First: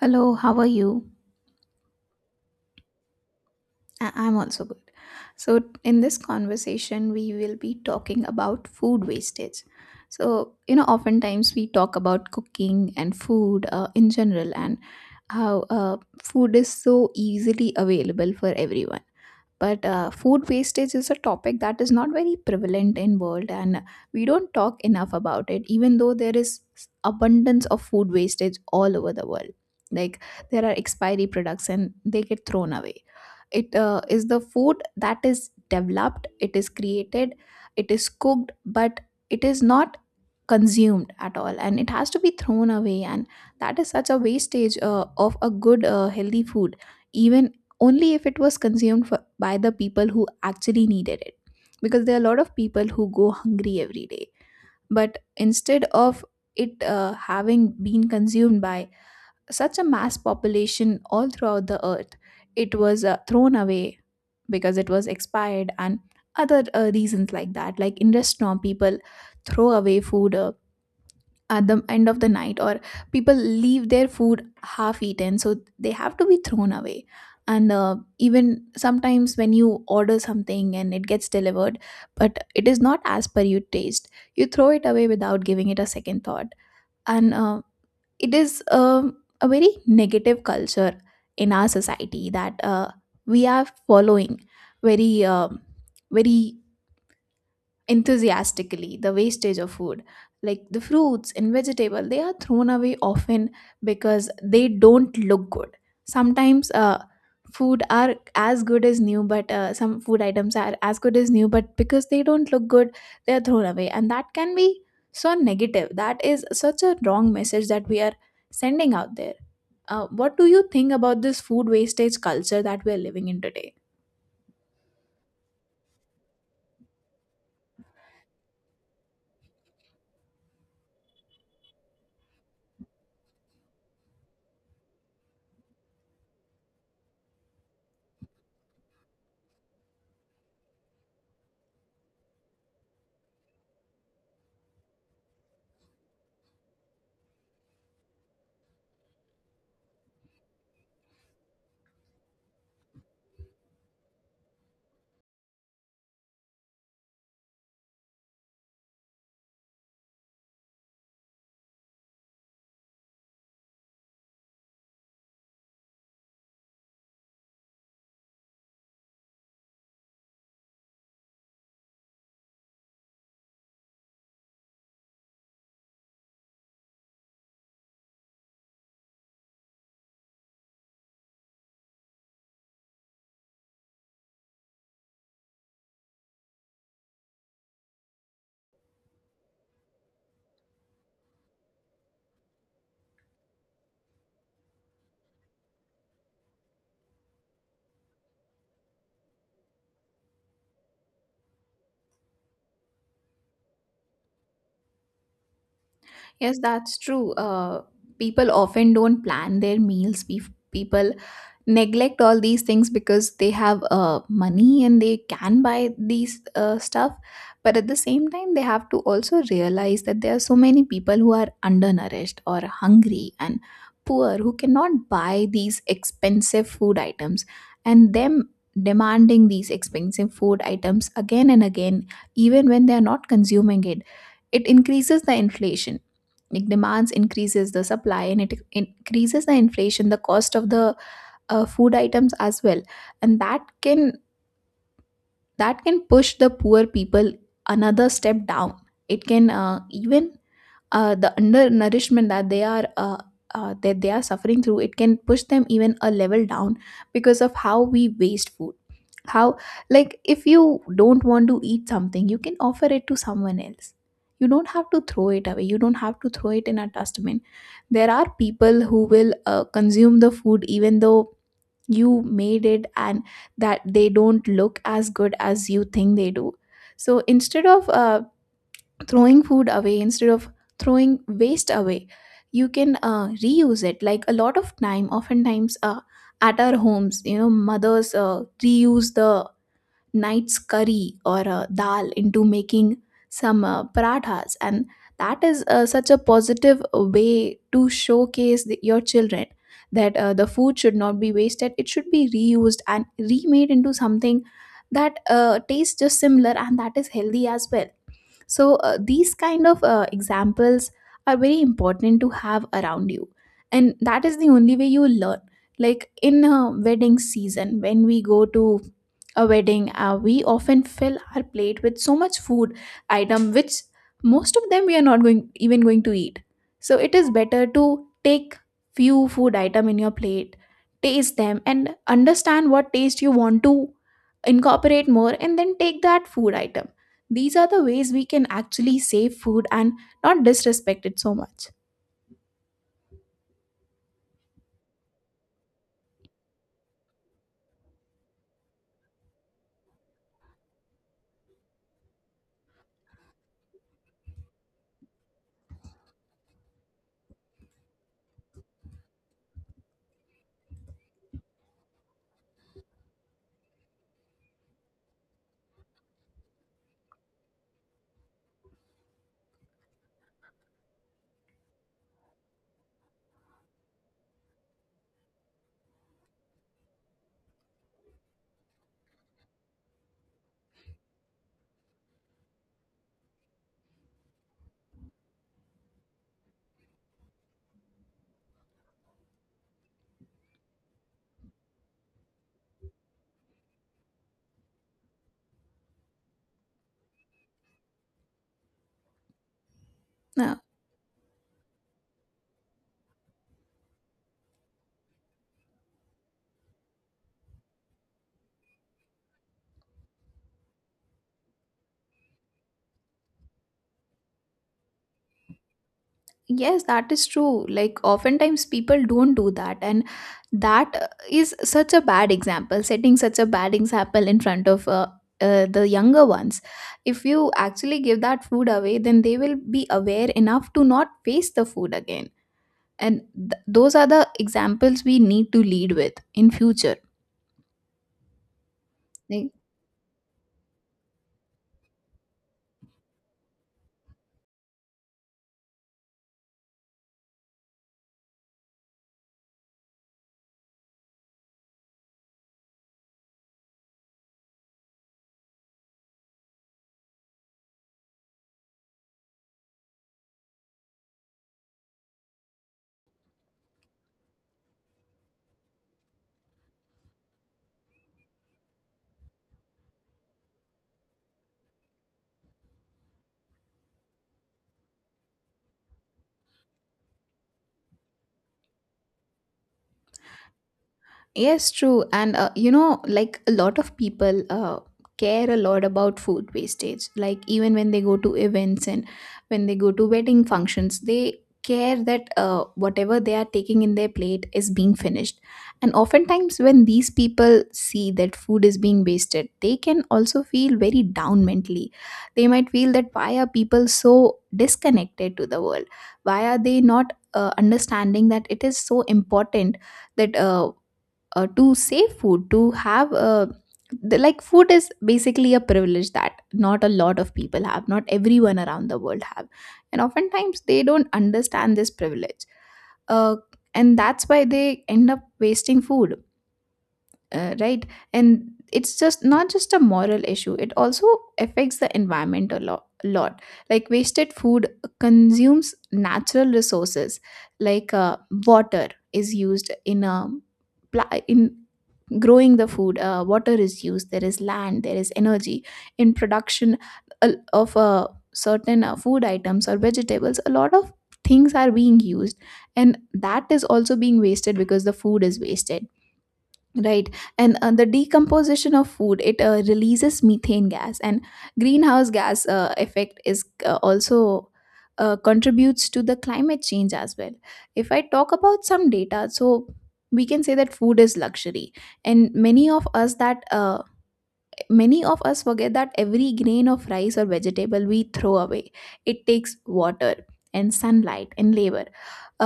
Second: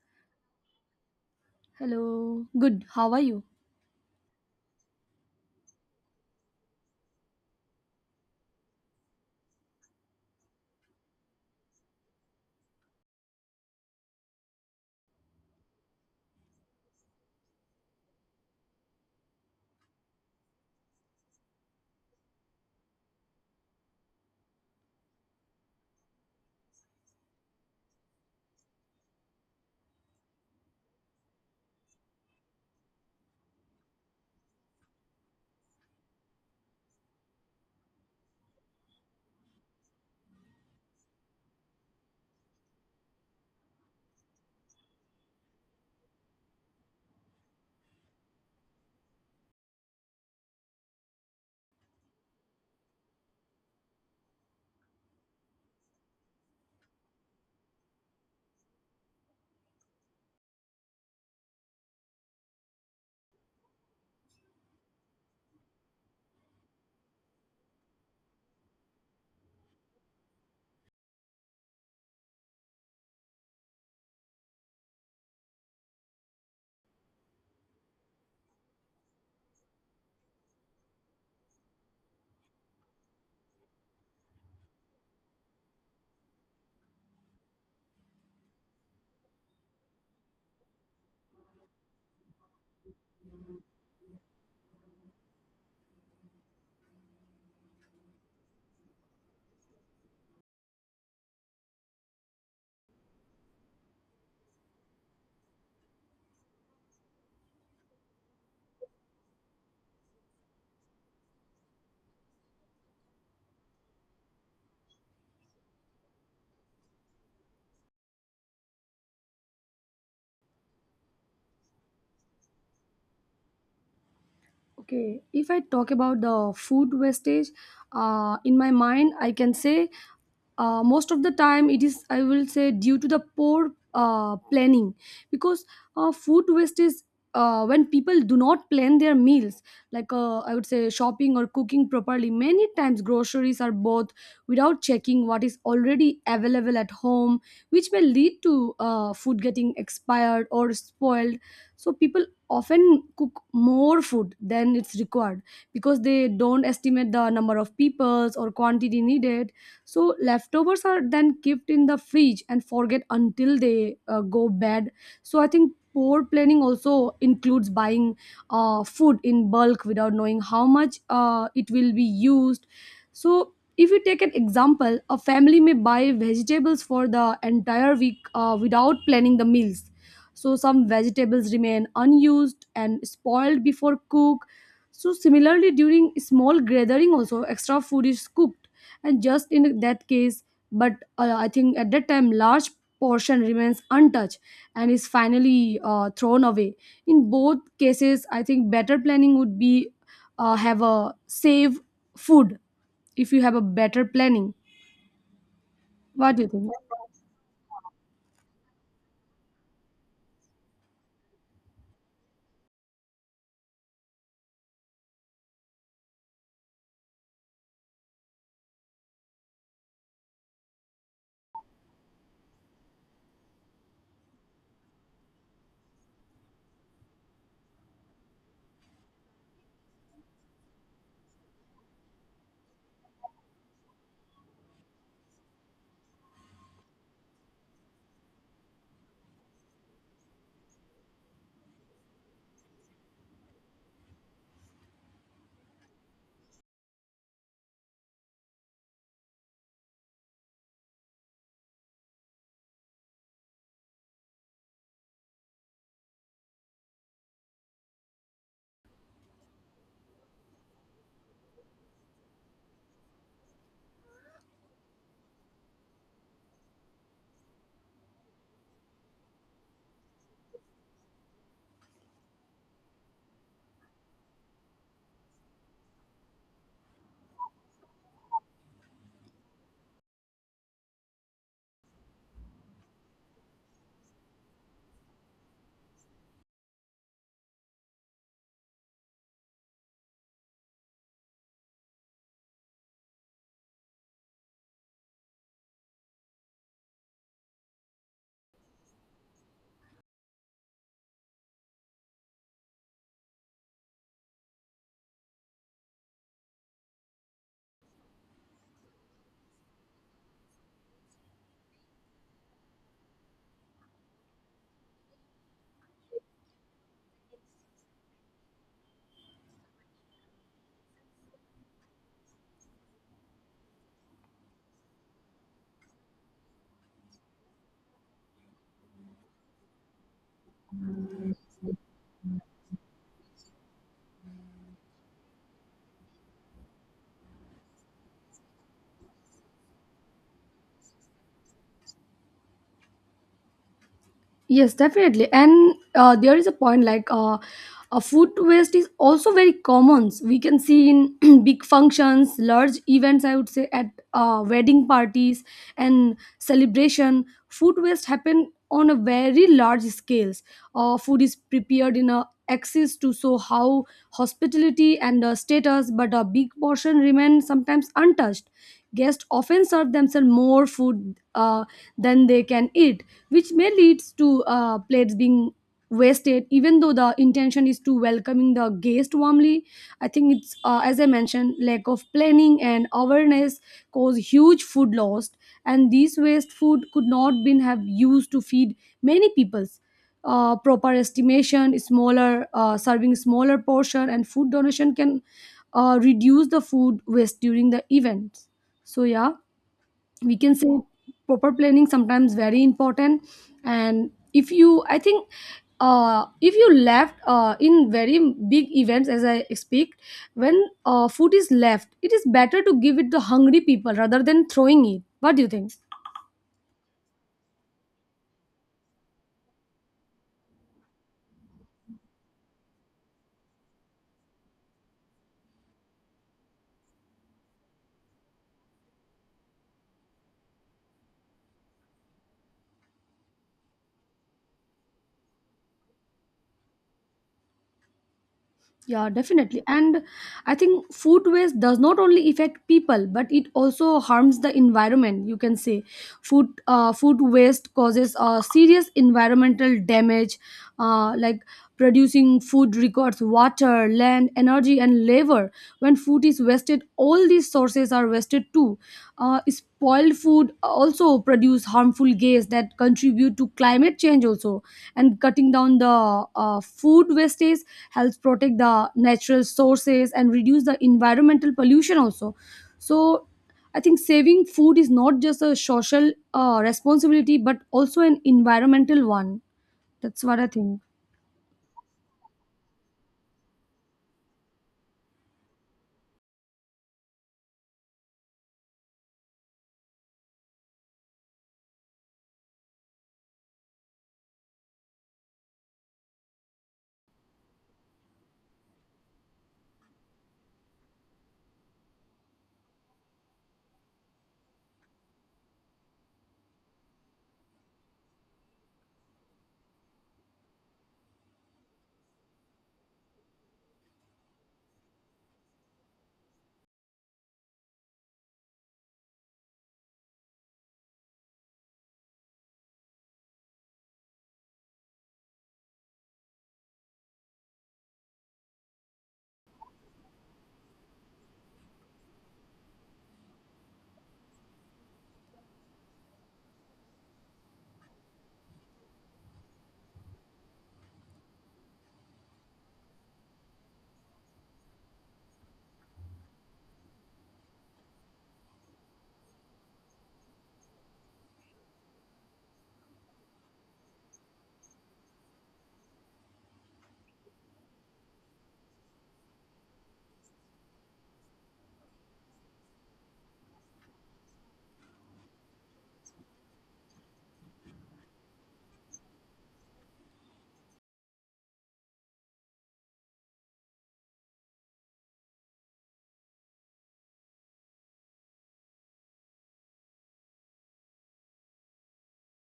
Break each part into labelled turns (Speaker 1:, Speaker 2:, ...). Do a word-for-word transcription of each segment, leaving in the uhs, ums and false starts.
Speaker 1: Hello, how are you?
Speaker 2: Hello, good. How are you?
Speaker 1: I- I'm also good. So, in this conversation, we will be talking about food wastage. So, you know, oftentimes we talk about cooking and food uh, in general and how uh, food is so easily available for everyone but uh, food wastage is a topic that is not very prevalent in world and we don't talk enough about it even though there is abundance of food wastage all over the world. Like, there are expiry products and they get thrown away. It uh, is the food that is developed, it is created, it is cooked but it is not consumed at all and it has to be thrown away, and that is such a wastage uh, of a good uh, healthy food, even only if it was consumed for, by the people who actually needed it, because there are a lot of people who go hungry every day. But instead of it uh, having been consumed by such a mass population all throughout the earth, it was uh, thrown away because it was expired and other uh, reasons like that, like in restaurant people throw away food uh, at the end of the night, or people leave their food half eaten so they have to be thrown away. And uh, even sometimes when you order something and it gets delivered but it is not as per your taste, you throw it away without giving it a second thought. And uh, it is um, a very negative culture in our society that uh, we are following very um very enthusiastically, the wastage of food. Like the fruits and vegetable, they are thrown away often because they don't look good. Sometimes uh, food are as good as new, but uh, some food items are as good as new but because they don't look good, they are thrown away, and that can be so negative. That is such a wrong message that we are sending out there. Uh, what do you think about this food wastage culture that we are living in today?
Speaker 2: Okay, if I talk about the food wastage, uh, in my mind, I can say uh, most of the time it is i will say due to the poor uh, planning, because uh, food waste is uh, when people do not plan their meals, like uh, i would say shopping or cooking properly. Many times groceries are bought without checking what is already available at home, which may lead to uh, food getting expired or spoiled. So people often cook more food than it's required, because they don't estimate the number of peoples or quantity needed. So leftovers are then kept in the fridge and forget until they uh, go bad. So i think poor planning also includes buying uh, food in bulk without knowing how much uh, it will be used. So if you take an example, a family may buy vegetables for the entire week uh, without planning the meals. So some vegetables remain unused and spoiled before cook. So similarly during small gathering also extra food is cooked, and just in that case, but uh, i think at that time large portion remains untouched and is finally uh, thrown away. In both cases i think better planning would be uh, have a save food if you have a better planning. What do you
Speaker 1: Yes,
Speaker 2: think?
Speaker 1: that's true. Uh, people often don't plan their meals. Pe- People neglect all these things because they have uh, money and they can buy these uh, stuff. But at the same time, they have to also realize that there are so many people who are undernourished or hungry and poor who cannot buy these expensive food items. And them demanding these expensive food items again and again, even when they are not consuming it, it increases the inflation. Like demands increases the supply, and it increases the inflation, the cost of the uh, food items as well. And that can that can push the poor people another step down. It can uh, even, uh, the undernourishment that they are uh, uh, that they are suffering through, it can push them even a level down because of how we waste food. How, like, if you don't want to eat something, you can offer it to someone else. You don't have to throw it away, you don't have to throw it in a dustbin. There are people who will uh, consume the food even though you made it and that they don't look as good as you think they do. So instead of uh, throwing food away, instead of throwing waste away, you can uh, reuse it. Like a lot of time, oftentimes, uh, at our homes, you know, mothers uh, reuse the night's curry or uh, dal into making some uh, parathas. And that is uh, such a positive way to showcase the, your children that uh, the food should not be wasted, it should be reused and remade into something that uh, tastes just similar and that is healthy as well. So uh, these kind of uh, examples are very important to have around you, and that is the only way you will learn. Like in uh, wedding season, when we go to a wedding, uh, we often fill our plate with so much food item, which most of them we are not going even going to eat. So it is better to take few food item in your plate, taste them and understand what taste you want to incorporate more, and then take that food item. These are the ways we can actually save food and not disrespect it so much.
Speaker 2: Yes, definitely. And uh, there is a point like uh, uh, food waste is also very common. We can see in big functions, large events, I would say, at uh, wedding parties and celebration. Food waste happen on a very large scales. Uh, food is prepared in a excess to show how hospitality and uh, status, but a big portion remain sometimes untouched. Guests often serve themselves more food uh, than they can eat, which may leads to uh, plates being wasted, even though the intention is to welcoming the guest warmly. I think it's uh, as i mentioned, lack of planning and awareness cause huge food loss, and these waste food could not been have used to feed many peoples. Uh, proper estimation, smaller uh, serving, smaller portion, and food donation can uh, reduce the food waste during the event. So yeah, we
Speaker 1: Uh,
Speaker 2: can say proper planning sometimes very important. And if you i think uh, if you left uh, in very big events, as i speak, when uh, food is left, it is better to give it to hungry people rather than throwing it. What do you think?
Speaker 1: yes, that is true. Like, oftentimes people don't do that, and that uh, is such a bad example, setting such a bad example in front of uh, uh, the younger ones. If you actually give that food away, then they will be aware enough to not waste the food again. And th- those are the examples we need to lead with in future.
Speaker 2: Yeah,
Speaker 1: Like,
Speaker 2: definitely. And I think food waste does not only affect people, but it also harms the environment. You can say food uh, food waste causes uh, serious environmental damage, uh, like producing food records water, land, energy, and labor. When food is wasted, all these sources are wasted too. Uh, spoiled food also produce harmful gas that contribute to climate change also. And cutting down the uh, food wastage helps protect the natural sources and reduce the environmental pollution also. So i think saving food is not just a social uh, responsibility but also an environmental one. That's what i think.
Speaker 1: yes, true. And uh, you know, like a lot of people uh, care a lot about food wastage. Like even when they go to events and when they go to wedding functions, they care that uh, whatever they are taking in their plate is being finished. And oftentimes, when these people see that food is being wasted, they can also feel very down mentally. They might feel that why are people so disconnected to the world? Why are they not uh, understanding that it is so important, that uh, uh, to save food, to have uh, the, like food is basically a privilege that not a lot of people have, not everyone around the world have. And oftentimes they don't understand this privilege. Uh, and that's why they end up wasting food. Uh, right. And it's just not just a moral issue, it also affects the environment a lot lot. Like wasted food consumes natural resources, like uh, water is used in a pla- in growing the food. Uh, water is used, there is land, there is energy in production uh, of uh, certain uh, food items or vegetables. A lot of things are being used, and that is also being wasted because the food is wasted. Right, and uh, the decomposition of food, it uh, releases methane gas, and greenhouse gas uh, effect is uh, also uh, contributes to the climate change as well. If I talk about some data, so we can say that food is luxury, and many of us that uh, many of us forget that every grain of rice or vegetable we throw away, it takes water and sunlight and labor.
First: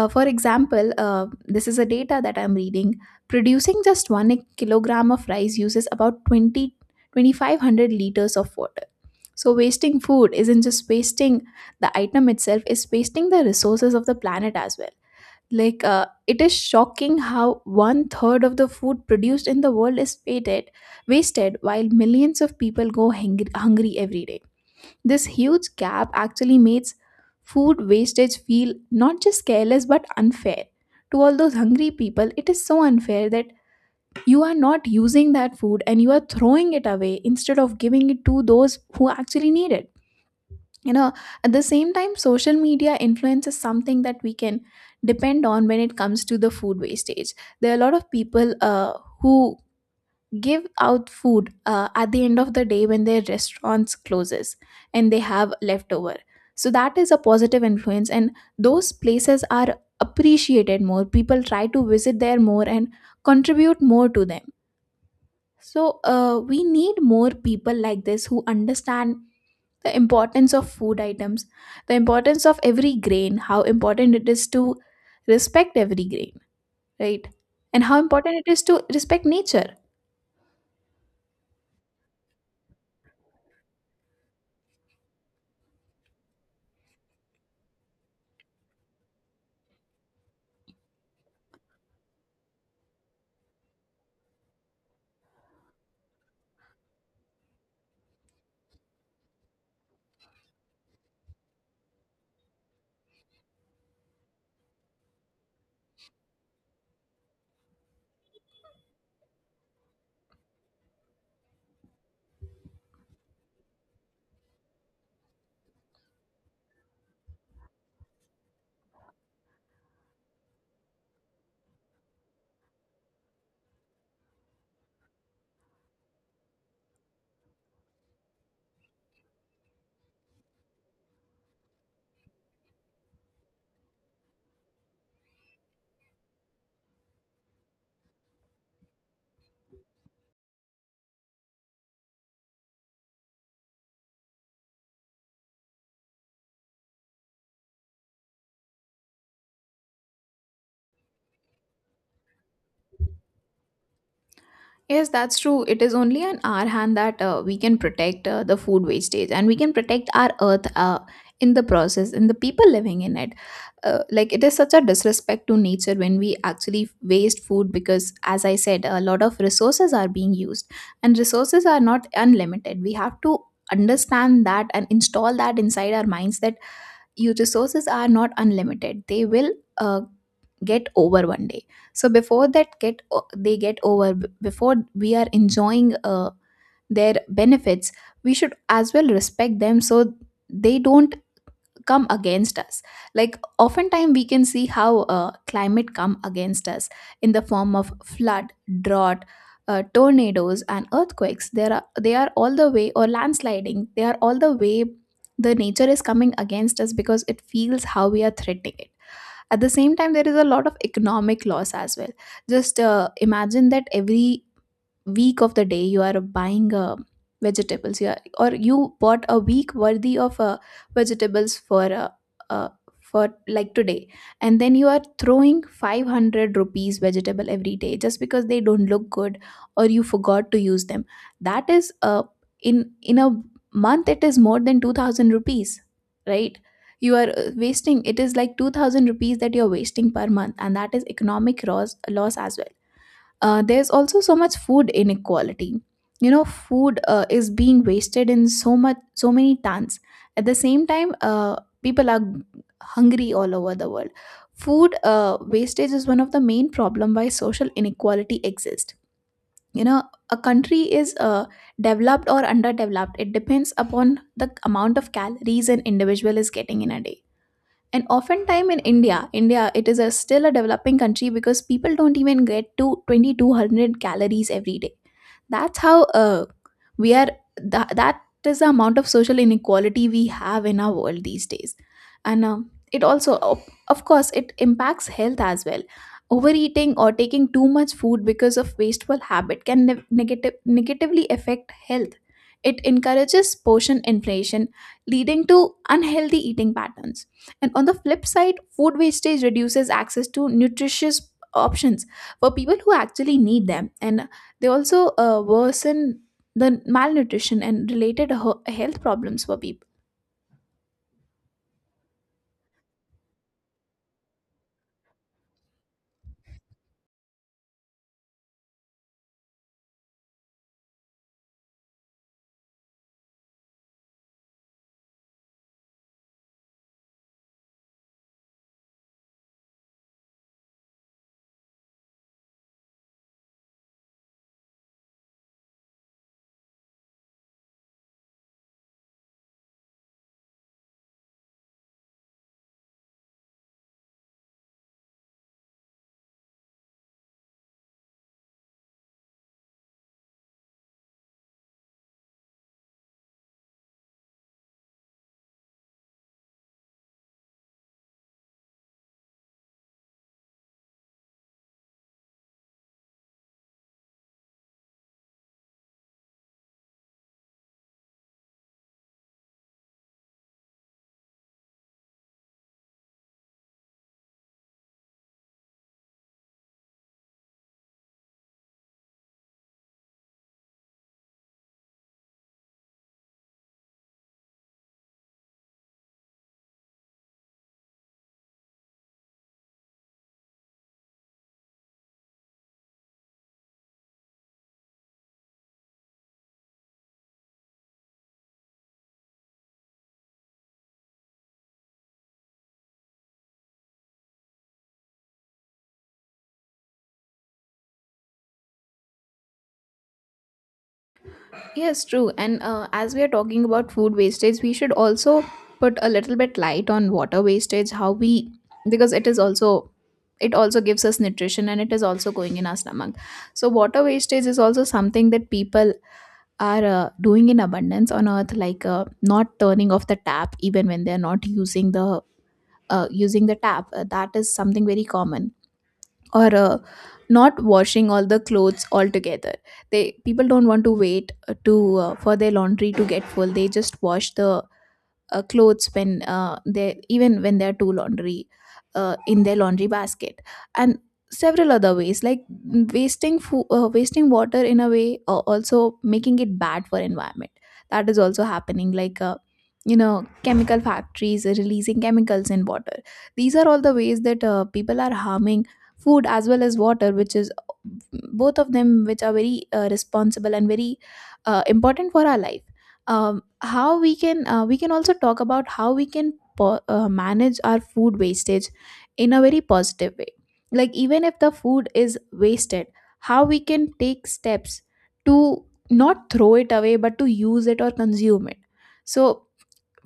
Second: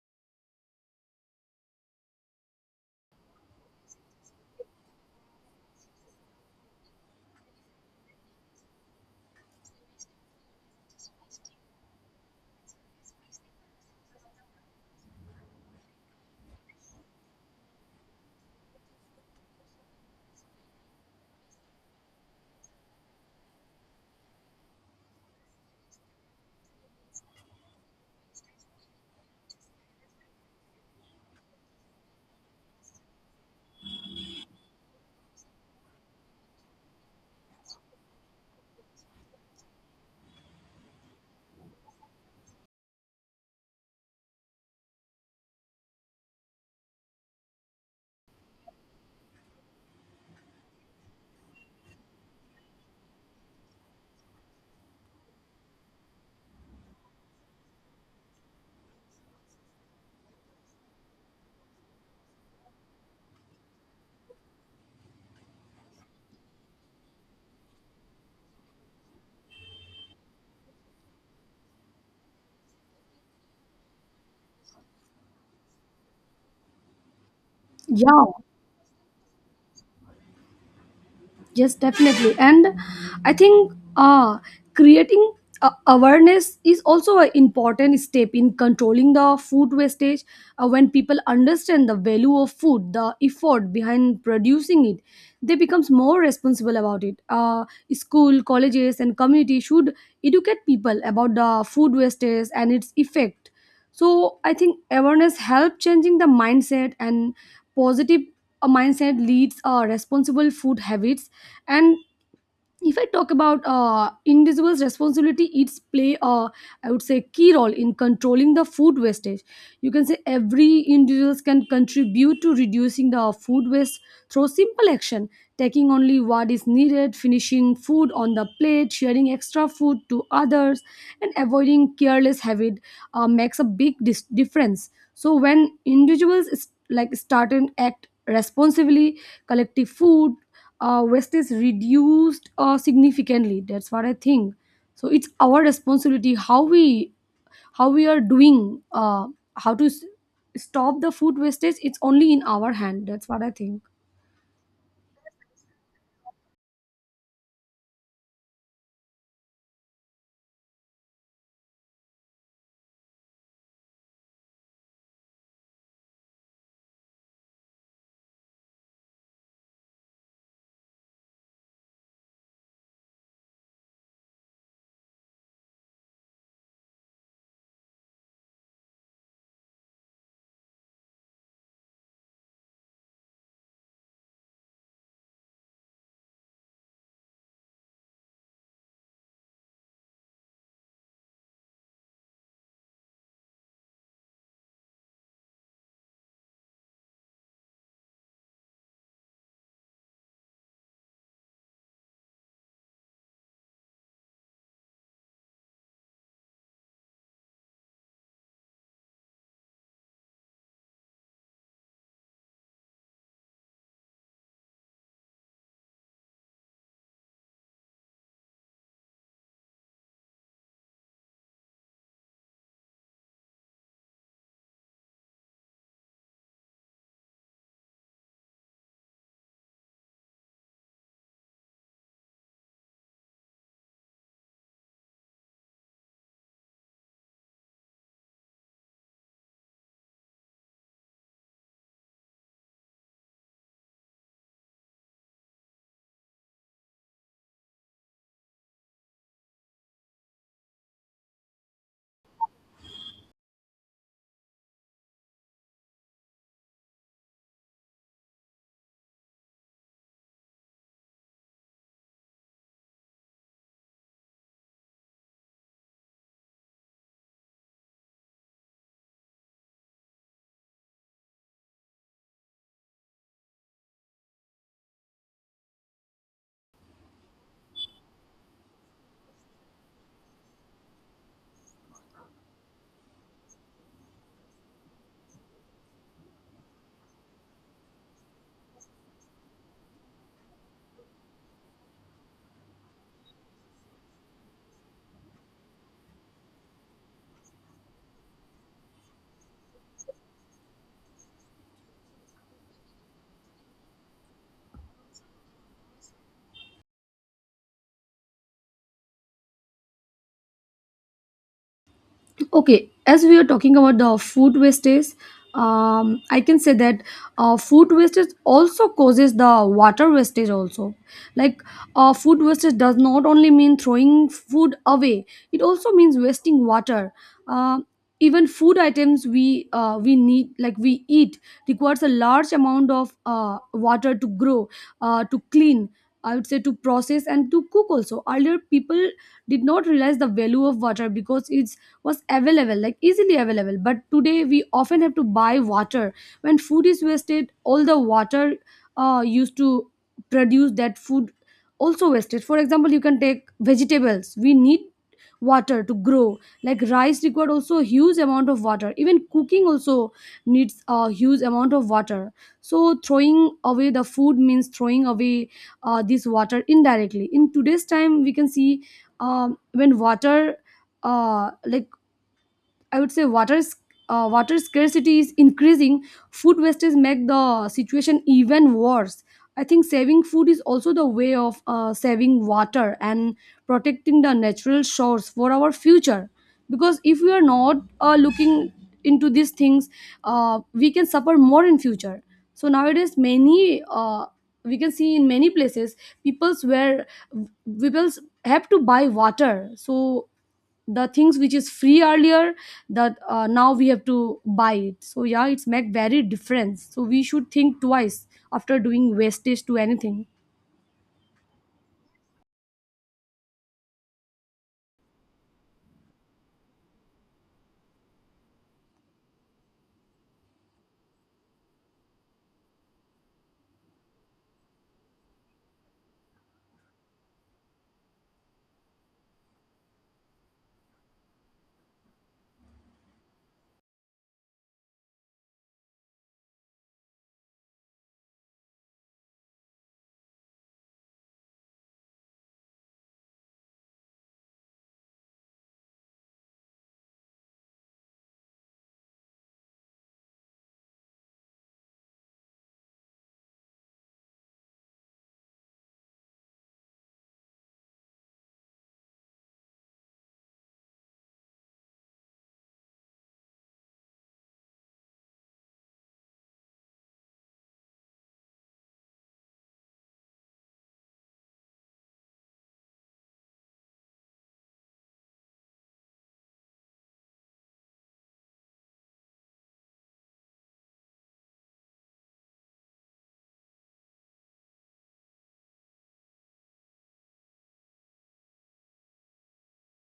Speaker 1: Uh, for example, uh, this is a data that I'm reading. Producing just one kilogram of rice uses about twenty twenty five hundred liters of water. So wasting food isn't just wasting the item itself, it's wasting the resources of the planet as well. Like, uh, it is shocking how one third of the food produced in the world is wasted, wasted while millions of people go hungry, hungry every day. This huge gap actually makes food wastage feel not just careless but unfair. To all those hungry people, it is so unfair that you are not using that food and you are throwing it away instead of giving it to those who actually need it, you know. At the same time, social media influence is something that we can depend on when it comes to the food wastage. There are a lot of people uh, who give out food uh, at the end of the day when their restaurants closes and they have leftover. So that is a positive influence, and those places are appreciated. More people try to visit there more and contribute more to them. So uh, we need more people like this who understand the importance of food items, the importance of every grain, how important it is to respect every grain, right? And how
Speaker 2: Yeah.
Speaker 1: important it is to respect nature.
Speaker 2: Yes, definitely. And I think uh, creating uh, awareness is also an important step in controlling the food wastage. Uh, when people understand the value of food, the effort behind producing it, they becomes more responsible about it. Uh, school, colleges, and community should educate people about the food wastage and its effect. So I think awareness helps changing the mindset, and positive uh, mindset leads uh, responsible food habits. And if i talk about uh, individuals responsibility, it's play uh, i would say key role in controlling the food wastage. You can say every individuals can contribute to reducing the food waste through simple action, taking only what is needed, finishing food on the plate, sharing extra food to others, and avoiding careless habit uh, makes a big dis- difference. So when individuals is- like start and act responsibly, collective food uh, waste is reduced uh, significantly. That's what i think. So it's our responsibility how we how we are doing uh, how to s- stop the food wastage. It's only in our hand. That's what i think.
Speaker 1: Yes, that's true. It is only on our hand that uh, we can protect uh, the food wastage and we can protect our earth uh, in the process and the people living in it. Uh, like, it is such a disrespect to nature when we actually waste food because, as I said, a lot of resources are being used, and resources are not unlimited. We have to understand that and install that inside our minds that your resources are not unlimited. They will. Uh, get over one day, so before that get o- they get over b- before we are enjoying uh, their benefits, we should as well respect them so they don't come against us. Like, oftentimes we can see how uh, climate come against us in the form of flood, drought, uh, tornadoes and earthquakes, there are they are all the way, or landsliding, they are all the way. The nature is coming against us because it feels how we are threatening it. At the same time, there is a lot of economic loss as well. Just uh, imagine that every week of the day you are buying uh, vegetables, you are, or you bought a week worthy of uh, vegetables for uh, uh, for like today, and then you are throwing five hundred rupees vegetable every day just because they don't look good, or you forgot to use them. That is uh, in in a month, it is more than two thousand rupees, right? You are uh, wasting, it is like two thousand rupees that you are wasting per month, and that is economic loss loss as well. Uh, there's also so much food inequality. You know, food uh, is being wasted in so much so many tons. At the same time, uh, people are hungry all over the world. Food uh, wastage is one of the main problem why social inequality exists. You know, a country is uh, developed or underdeveloped, it depends upon the amount of calories an individual is getting in a day. And oftentimes in india india it is a still a developing country because people don't even get to twenty-two hundred calories every day. That's how uh, we are tha- that is the amount of social inequality we have in our world these days. And um, it also of of course it impacts health as well. Overeating or taking too much food because of wasteful habit can ne- negative, negatively affect health. It encourages portion inflation, leading to unhealthy eating patterns. And on the flip side, food wastage reduces access to nutritious options for people who actually need them. And they also uh, worsen the malnutrition and related ho- health problems for people.
Speaker 2: Okay, as we are talking about the food wastage, um, i can say that uh, food wastage also causes the water wastage also. Like uh, food wastage does not only mean throwing food away, it also means wasting water. Uh, even food items we uh, we need, like we eat, requires a large amount of uh, water to grow, uh, to clean, i would say to process and to cook also. Earlier people did not realize the value of water because it was available like easily available, but today we often have to buy water. When food is wasted, all the water uh, used to produce that food also wasted. For example, you can take vegetables, we need water to grow, like rice required also a huge amount of water, even cooking also needs a huge amount of water. So throwing away the food means throwing away uh, this water indirectly. In today's time we can see um, when water uh, like I would say water s- uh, water scarcity is increasing. Food wastage make the situation even worse. I think saving food is also the way of uh, saving water and protecting the natural source for our future. Because if we are not uh, looking into these things, uh, we can suffer more in future. So nowadays, many uh, we can see in many places, people's where people's have to buy water. So the things which is free earlier, that uh, now we have to buy it. So yeah, it's make very difference, so we should think twice after doing wastage to anything.
Speaker 1: Yes, true. And uh, as we are talking about food wastage, we should also put a little bit light on water wastage, how we, because it is also. It also gives us nutrition and it is also going in our stomach. So, water wastage is also something that people are uh, doing in abundance on earth, like uh, not turning off the tap even when they're not using the uh, using the tap. Uh, that is something very common. Or uh, not washing all the clothes altogether. They, people don't want to wait uh, to uh, for their laundry to get full. They just wash the uh, clothes when uh, they, even when they're two laundry uh, in their laundry basket. And several other ways, like wasting fo- uh, wasting water in a way uh, also making it bad for environment. That is also happening, like uh, you know, chemical factories are releasing chemicals in water. These are all the ways that uh, people are harming food as well as water, which is both of them, which are very uh, responsible and very uh, important for our life. Um, how we can uh, we can also talk about how we can po- uh, manage our food wastage in a very positive way. Like, even if the food is wasted, how we can take steps to not throw it away, but to use it or consume it. So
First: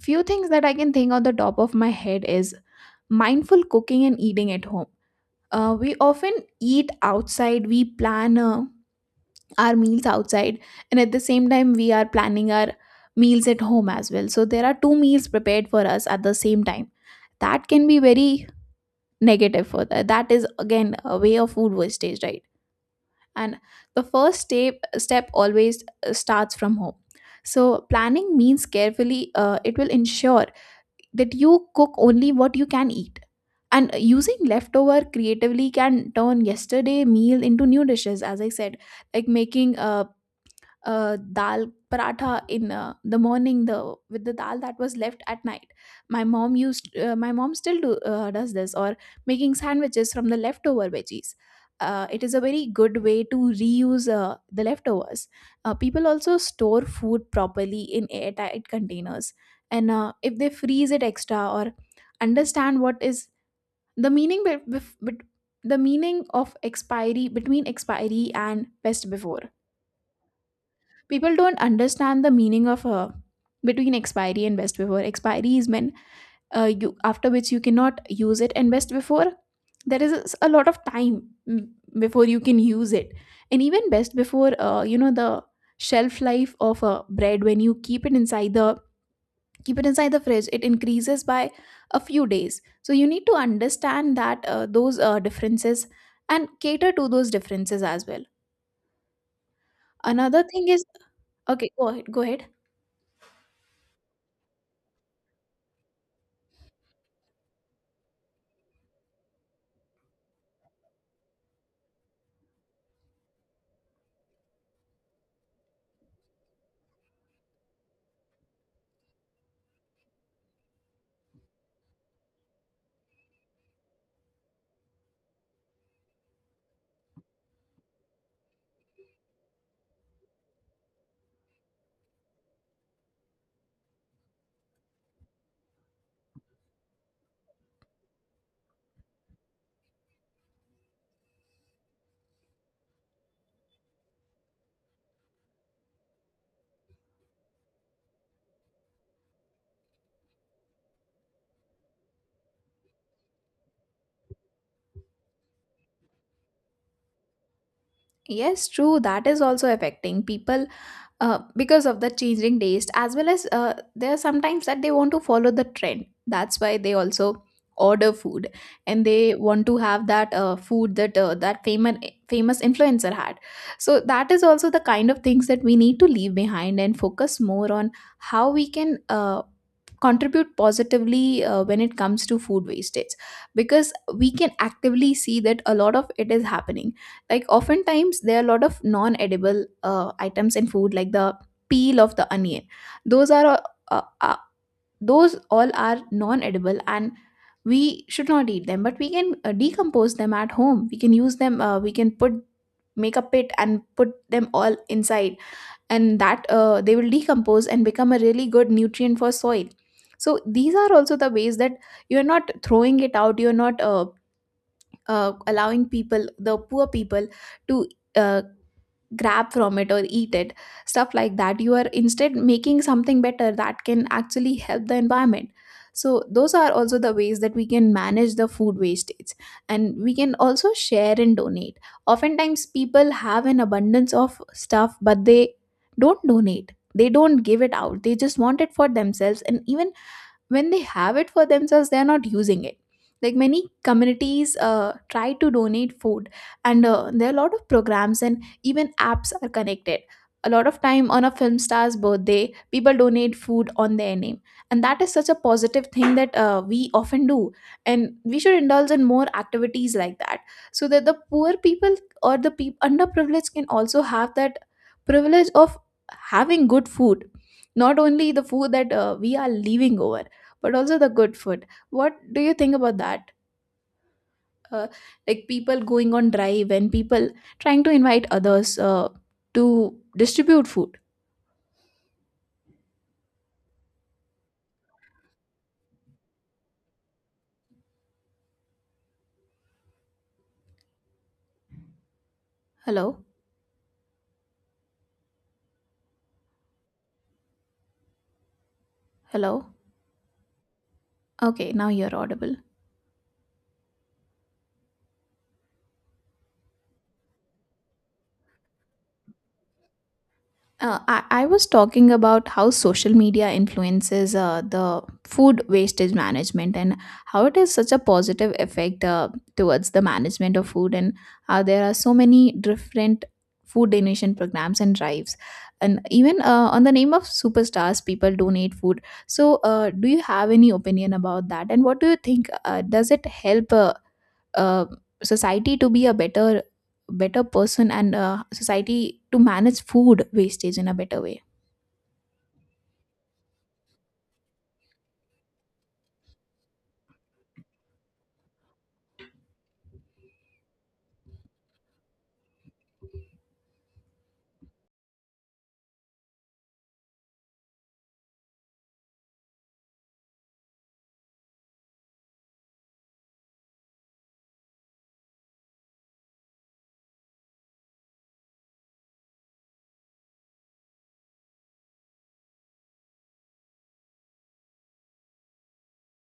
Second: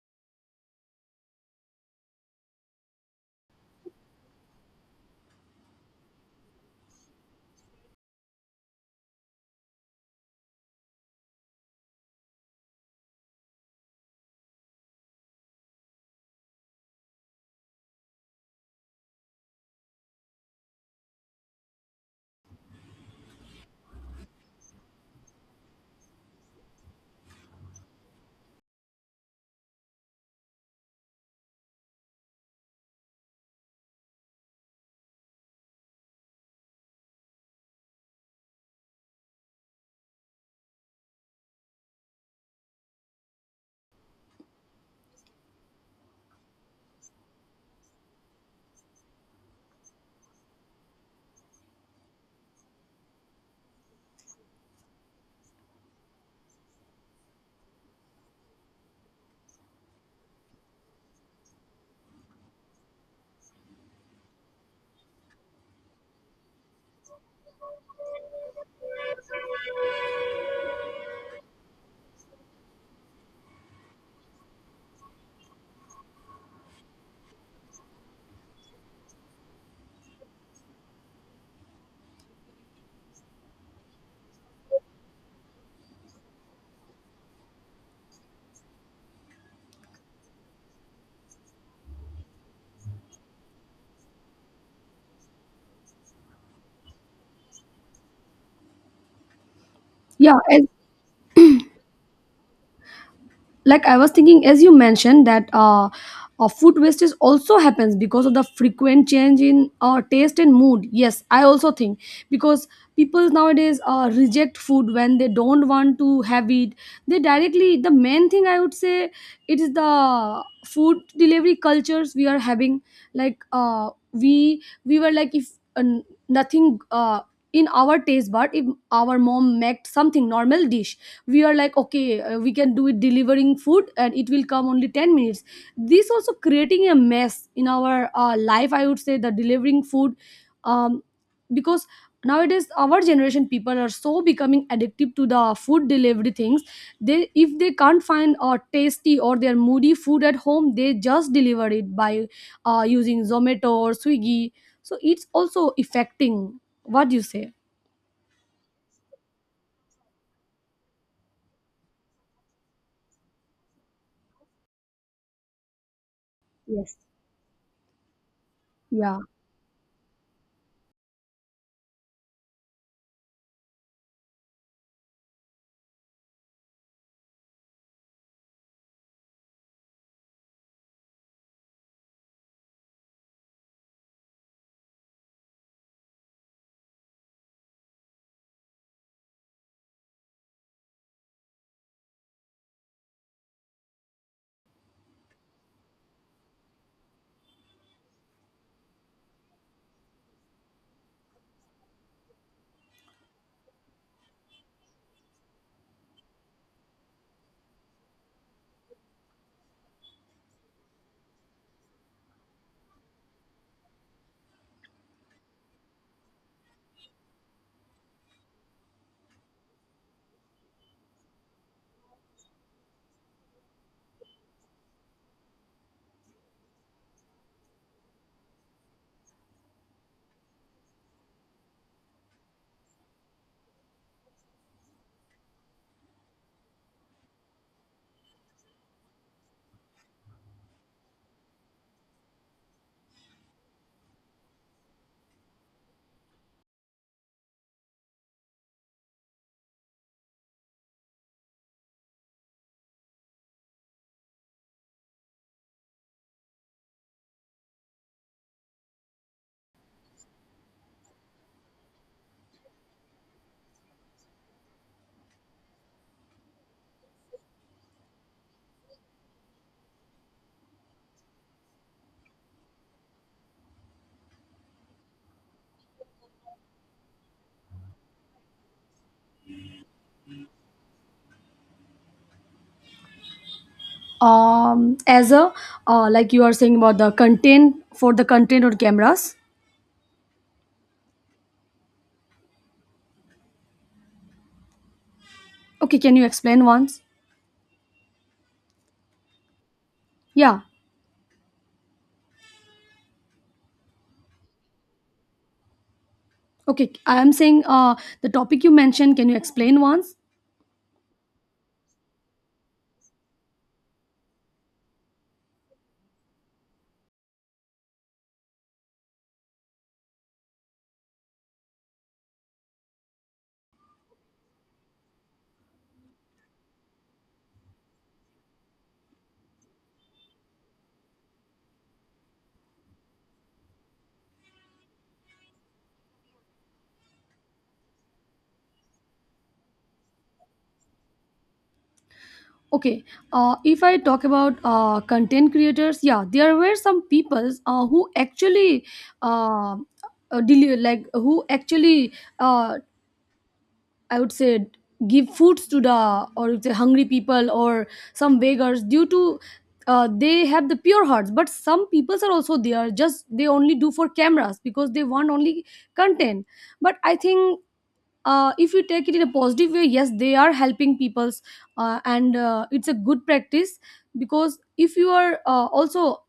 Speaker 1: few things that I can think on the top of my head is mindful cooking and eating at home. Uh, we often eat outside, we plan uh, our meals outside, and at the same time we are planning our meals at home as well. So there are two meals prepared for us at the same time. That can be very negative for that that is again a way of food wastage, right? And the first step step always uh, starts from home. So planning means carefully, uh, it will ensure that you cook only what you can eat. And using leftover creatively can turn yesterday meal into new dishes. As I said, like making uh, uh, dal paratha in uh, the morning the with the dal that was left at night. My mom used, uh, my mom still do, uh, does this. Or making sandwiches from the leftover veggies, uh, it is a very good way to reuse uh, the leftovers. Uh, people also store food properly in airtight containers, and uh, if they freeze it extra. Or understand what is the meaning be- bef- bet- the meaning of expiry, between expiry and best before. People don't understand the meaning of uh, between expiry and best before. Expiry is when uh, you, after which you cannot use it, and best before, there is a lot of time mm, before you can use it. And even best before, uh, you know, the shelf life of a bread, when you keep it inside the keep it inside the fridge, it increases by a few days. So you need to understand that uh, those uh, differences, and cater to those differences as well.
Speaker 2: Yeah,
Speaker 1: Another
Speaker 2: as
Speaker 1: thing is, okay, go ahead, go ahead.
Speaker 2: like i was thinking, as you mentioned that uh, uh food wastage also happens because of the frequent change in uh, taste and mood. Yes, i also think, because people nowadays uh, reject food when they don't want to have it. They directly, the main thing i would say it is the food delivery cultures we are having. Like uh, we we were like, if uh, nothing uh, in our taste, but if our mom made something normal dish, we are like, okay, uh, we can do it, delivering food and it will come only ten minutes. This also creating a mess in our uh, life, i would say the delivering food. Um, because nowadays our generation people are so becoming addictive to the food delivery things. They, if they can't find a tasty or their moody food at home, they just deliver it by uh, using Zomato or Swiggy. So it's also affecting. What do you say?
Speaker 1: Yes, true. That is also affecting people uh, because of the changing taste, as well as uh, there are sometimes that they want to follow the trend. That's why they
Speaker 2: Yes.
Speaker 1: also order food and
Speaker 2: Yeah.
Speaker 1: they want to have that uh, food that uh, that famous famous influencer had. So that is also the kind of things that we need to leave behind and focus more on how we can uh, contribute positively uh, when it comes to food wastage, because we can actively see that a lot of it is happening. Like, oftentimes there are a lot of non-edible uh, items in food, like the peel of the onion. Those are uh, uh, uh, those all are non-edible, and we should not eat them, but we can uh, decompose them at home. We can use them, uh, we can put make a pit and put them all inside, and that uh, they will decompose and become a really good nutrient for soil. So these are also the ways that you're not throwing it out, you're not uh, uh, allowing people, the poor people, to uh, grab from it or eat it, stuff like that. You are instead making something better that can actually help the environment. So those are also the ways that we can manage the food wastage. And we can also share and donate. Oftentimes people have an abundance of stuff, but they don't donate, they don't give it out, they just want it for themselves. And even when they have it for themselves, they are not using it. Like, many communities uh, try to donate food, and uh, there are a lot of programs and even apps are connected. A lot of time on a film star's birthday, people donate food on their name, and that is such a positive thing that uh, we often do, and we should indulge in more activities like that, so that the poor people or the people underprivileged can also have that privilege of having good food, not only the food that uh, we are leaving over, but also the good food. What do you think about that? uh, like, people going on drive and people trying to invite others uh, to distribute food.
Speaker 2: Um as a uh, like you are saying about the content, for the content or cameras.
Speaker 1: Hello.
Speaker 2: Okay, can you explain once?
Speaker 1: Hello.
Speaker 2: Yeah.
Speaker 1: Okay, now you're audible.
Speaker 2: Okay, i am saying uh the topic you mentioned, can you explain once?
Speaker 1: Uh, I, I was talking about how social media influences uh, the food wastage management, and how it has such a positive effect uh, towards the management of food, and how there are so many different food donation programs and drives, and even uh, on the name of superstars, people donate food. So uh, do you have any opinion about that? And what do you think, uh, does it help uh, uh, society to be a better better person, and uh, society to manage food wastage in a better way?
Speaker 2: Okay, uh if i talk about uh content creators, yeah, there were some peoples uh, who actually uh uh, deli- like who actually uh, I would say give foods to the or the hungry people or some beggars, due to uh, they have the pure hearts. But some peoples are also there, just they only do for cameras because they want only content. But i think uh, if you take it in a positive way, yes, they are helping people's, uh, and uh, it's a good practice. Because if you are uh, also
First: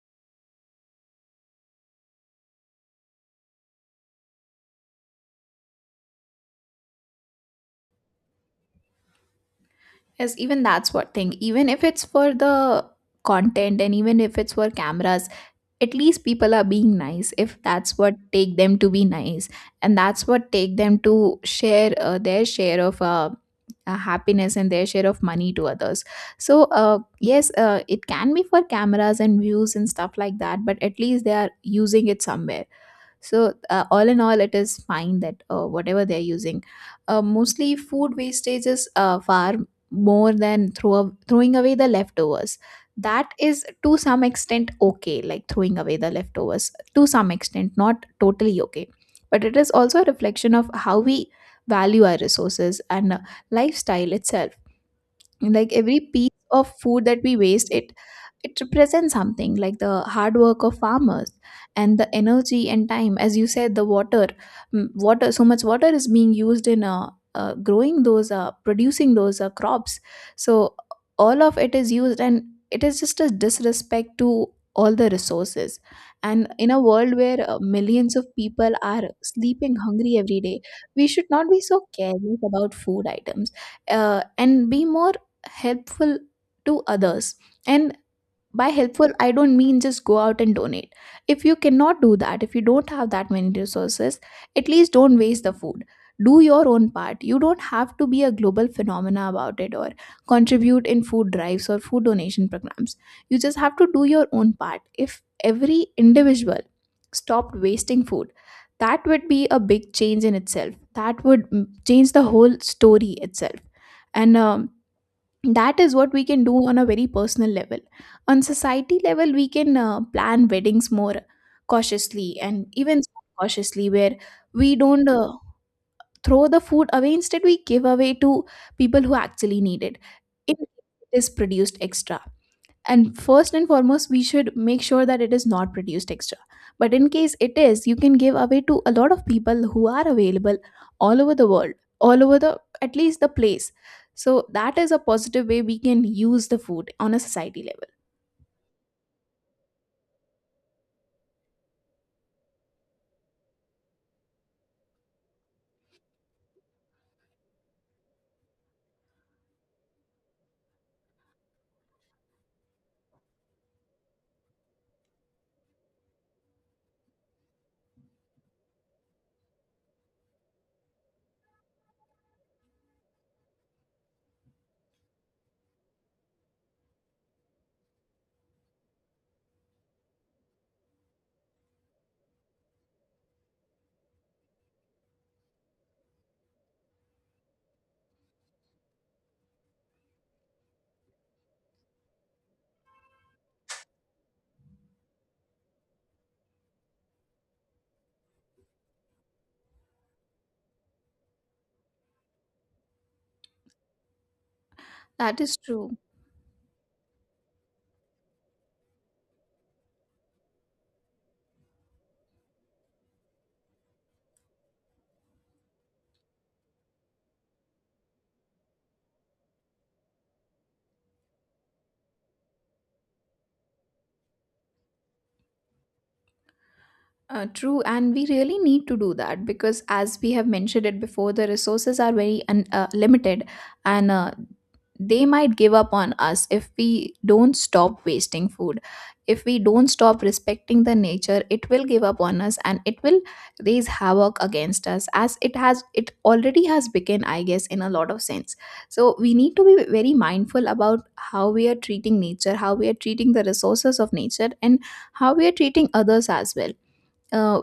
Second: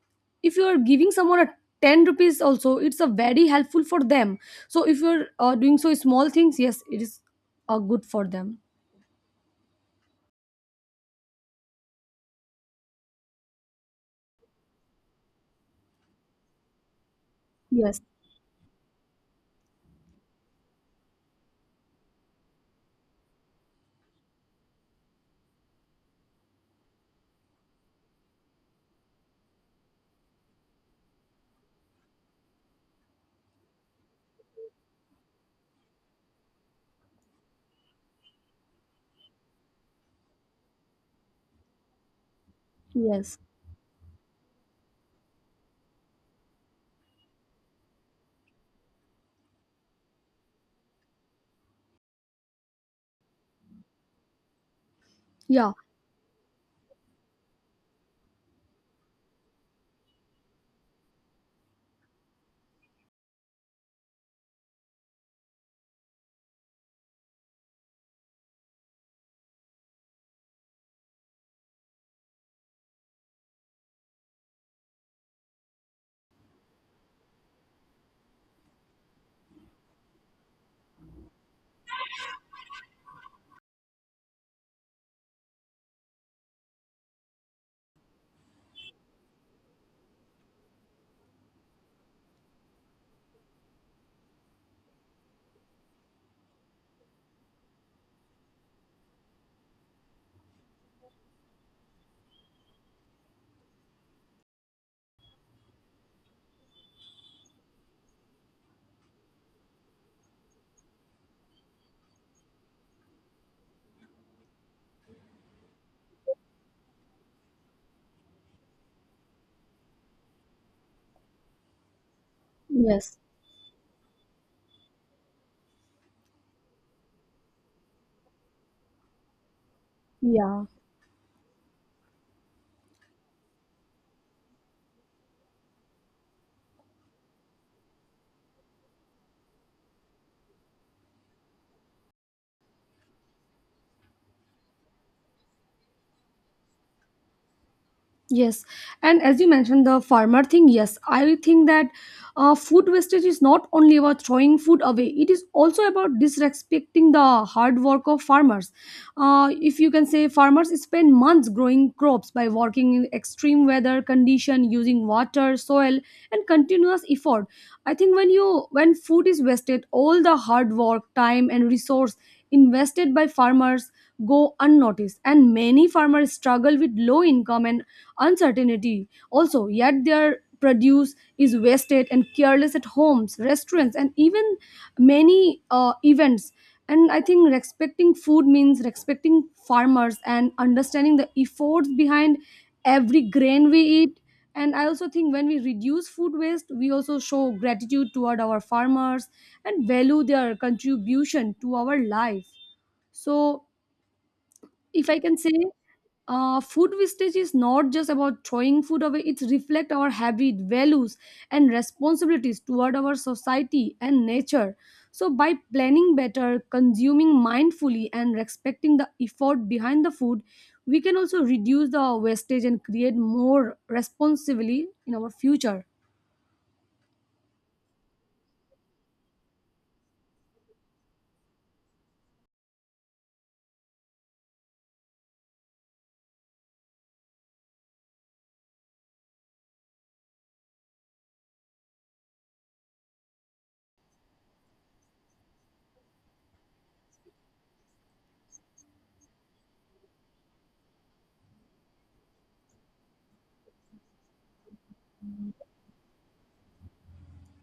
Speaker 2: if you are giving someone a ten rupees also, it's a very helpful for them. So if you're uh, doing so small things, yes, it is uh, good for them.
Speaker 1: Yes, even that's what thing, even if it's for the content, and even if it's for cameras, at least people are being nice, if that's
Speaker 2: Yes.
Speaker 1: what take them to be nice, and that's what take them to share uh, their share of uh, uh, happiness, and their share of money to others. So uh, yes, uh, it can be for cameras and views and stuff like that, but at least they are using it somewhere. So uh, all in all, it is fine that uh, whatever they're using, uh, mostly food wastages uh, far more than throw throwing away the leftovers. That
Speaker 2: Yes.
Speaker 1: is to some extent okay, like throwing away the leftovers to some extent, not totally okay. But it is also a reflection of how we value our resources and uh, lifestyle itself,
Speaker 2: Yeah.
Speaker 1: like every piece of food that we waste it it represents something like the hard work of farmers and the energy and time, as you said, the water. Mm, water, so much water is being used in uh, uh, growing those, uh, producing those uh, crops. So all of it is used, and it is just a disrespect to all the resources. And in a world where uh, millions of people are sleeping hungry every day, we should not be so careless about food items, uh, and be more helpful to others. And by helpful, I don't mean just go out and donate. If you cannot do that, if you don't have that many resources, at least don't waste the food. Do your own part. You don't have to be a global phenomena about it or contribute in food drives or food donation programs. You just have to do your own part. If every individual stopped wasting food, that would be a big change in itself. That would mm, change the whole story itself. And um, that is what we can do on a very personal level. On society level, we can uh, plan weddings more cautiously, and even
Speaker 2: Yes.
Speaker 1: cautiously, where we don't uh, throw the food away. Instead, we give away to people who actually need it, it
Speaker 2: Yeah.
Speaker 1: is produced extra. And first and foremost, we should make sure that it is not produced extra. But in case it is, you can give away to a lot of people who are available all over the world, all over the, at least, the place. So that is a positive way we can use the food on a society level.
Speaker 2: Yes, and as you mentioned the farmer thing, yes, I think that uh, food wastage is not only about throwing food away; it is also about disrespecting the hard work of farmers. Uh, if you can say, farmers spend months growing crops by working in extreme weather condition, using water, soil, and continuous effort. I think when you, when food is wasted, all the hard work, time, and resource invested by farmers go unnoticed, and many farmers struggle with low income and uncertainty also, yet their produce is wasted and careless at homes, restaurants, and even many uh, events. And i think respecting food means respecting farmers and understanding the efforts behind every grain we eat. And i also think when we reduce food waste, we also show gratitude toward our farmers and value their contribution to our life. So if i can
Speaker 1: That
Speaker 2: say,
Speaker 1: is true.
Speaker 2: uh, food wastage is not just about throwing food away, it reflects our habit, values, and responsibilities toward our society and nature. So by planning better, consuming mindfully, and respecting the effort behind the food, we can also reduce the wastage and create more responsibly in our future.
Speaker 1: Uh, true, and we really need to do that because, as we have mentioned it before, the resources are very un- uh, limited, and uh, they might give up on us if we don't stop wasting food. If we don't stop respecting the nature, it will give up on us, and it will raise havoc against us, as it has it already has begun, I guess, in a lot of sense. So we need to be very mindful about how we are treating nature, how we are treating the resources of nature, and how we are treating others as well. uh,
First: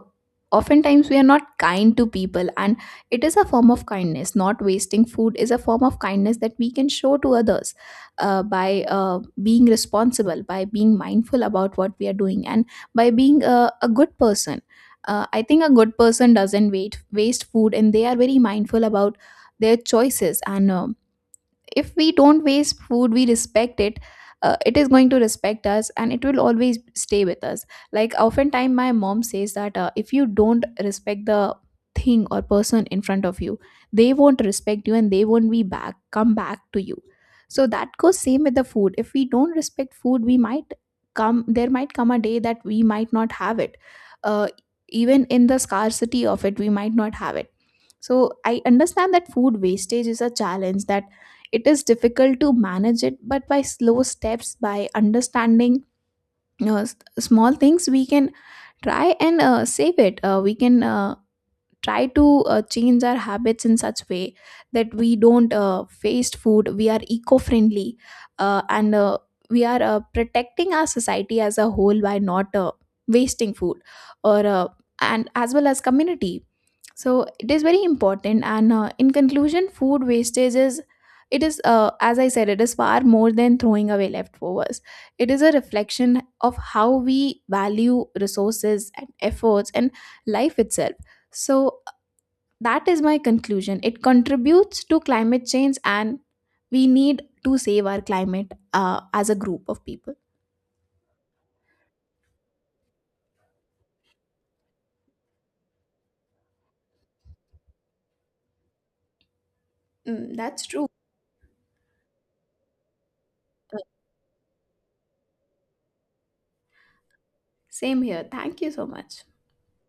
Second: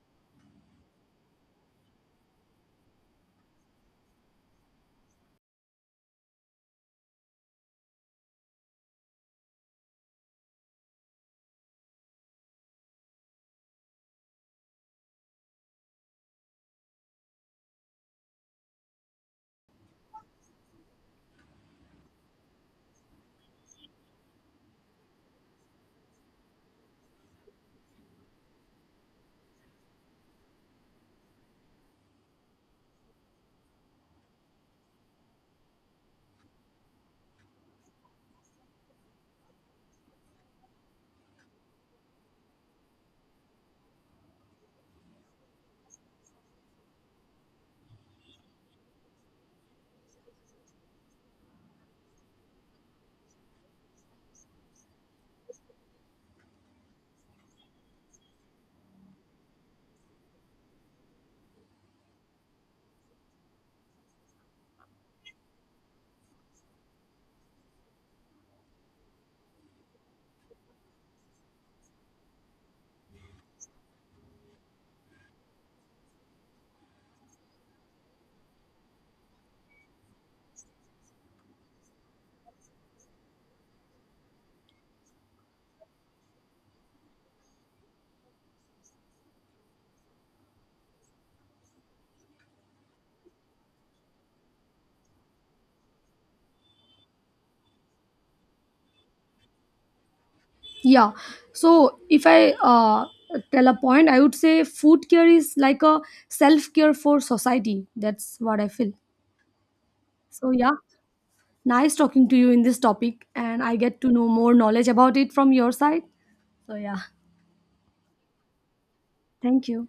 Speaker 1: Oftentimes we are not kind to people, and it is a form of kindness. Not wasting food is a form of kindness that we can show to others, uh, by uh, being responsible, by being mindful about what we are doing, and by being a, a good person. uh, I think a good person doesn't wait, waste food, and they are very mindful about their choices. And um if we don't waste food, we respect it. Uh, it is going to respect us, and it will always stay with us. Like oftentimes my mom says that, uh, if you don't respect the thing or person in front of you, they won't respect you, and they won't be back come back to you. So that goes same with the food. If we don't respect food, we might come there might come a day that we might not have it. uh, Even in the scarcity of it, we might not have it. So I understand that food wastage is a challenge, that it is difficult to manage it, but by slow steps, by understanding, you know, s- small things, we can try and uh, save it. Uh, we can uh, try to uh, change our habits in such way that we don't uh, waste food, we are eco-friendly, uh, and uh, we are uh, protecting our society as a whole by not uh, wasting food, or uh, and as well as community. So it is very important, and uh, in conclusion, food wastage is, it is, uh, as I said, it is far more than throwing away leftovers. It is a reflection of how we value resources and efforts and life itself. So that is my conclusion. It contributes to climate change, and we need to save our climate uh, as a group of people.
Speaker 2: Yeah. So if i uh, tell a point, i would say food care is like a self care for society. That's what i feel.
Speaker 1: Mm,
Speaker 2: So
Speaker 1: that's
Speaker 2: yeah.
Speaker 1: true.
Speaker 2: Nice talking to you in this topic, and I
Speaker 1: Uh,
Speaker 2: get to know more knowledge about it from your side. So, yeah,
Speaker 1: Same here. Thank you so much.
Speaker 2: thank you.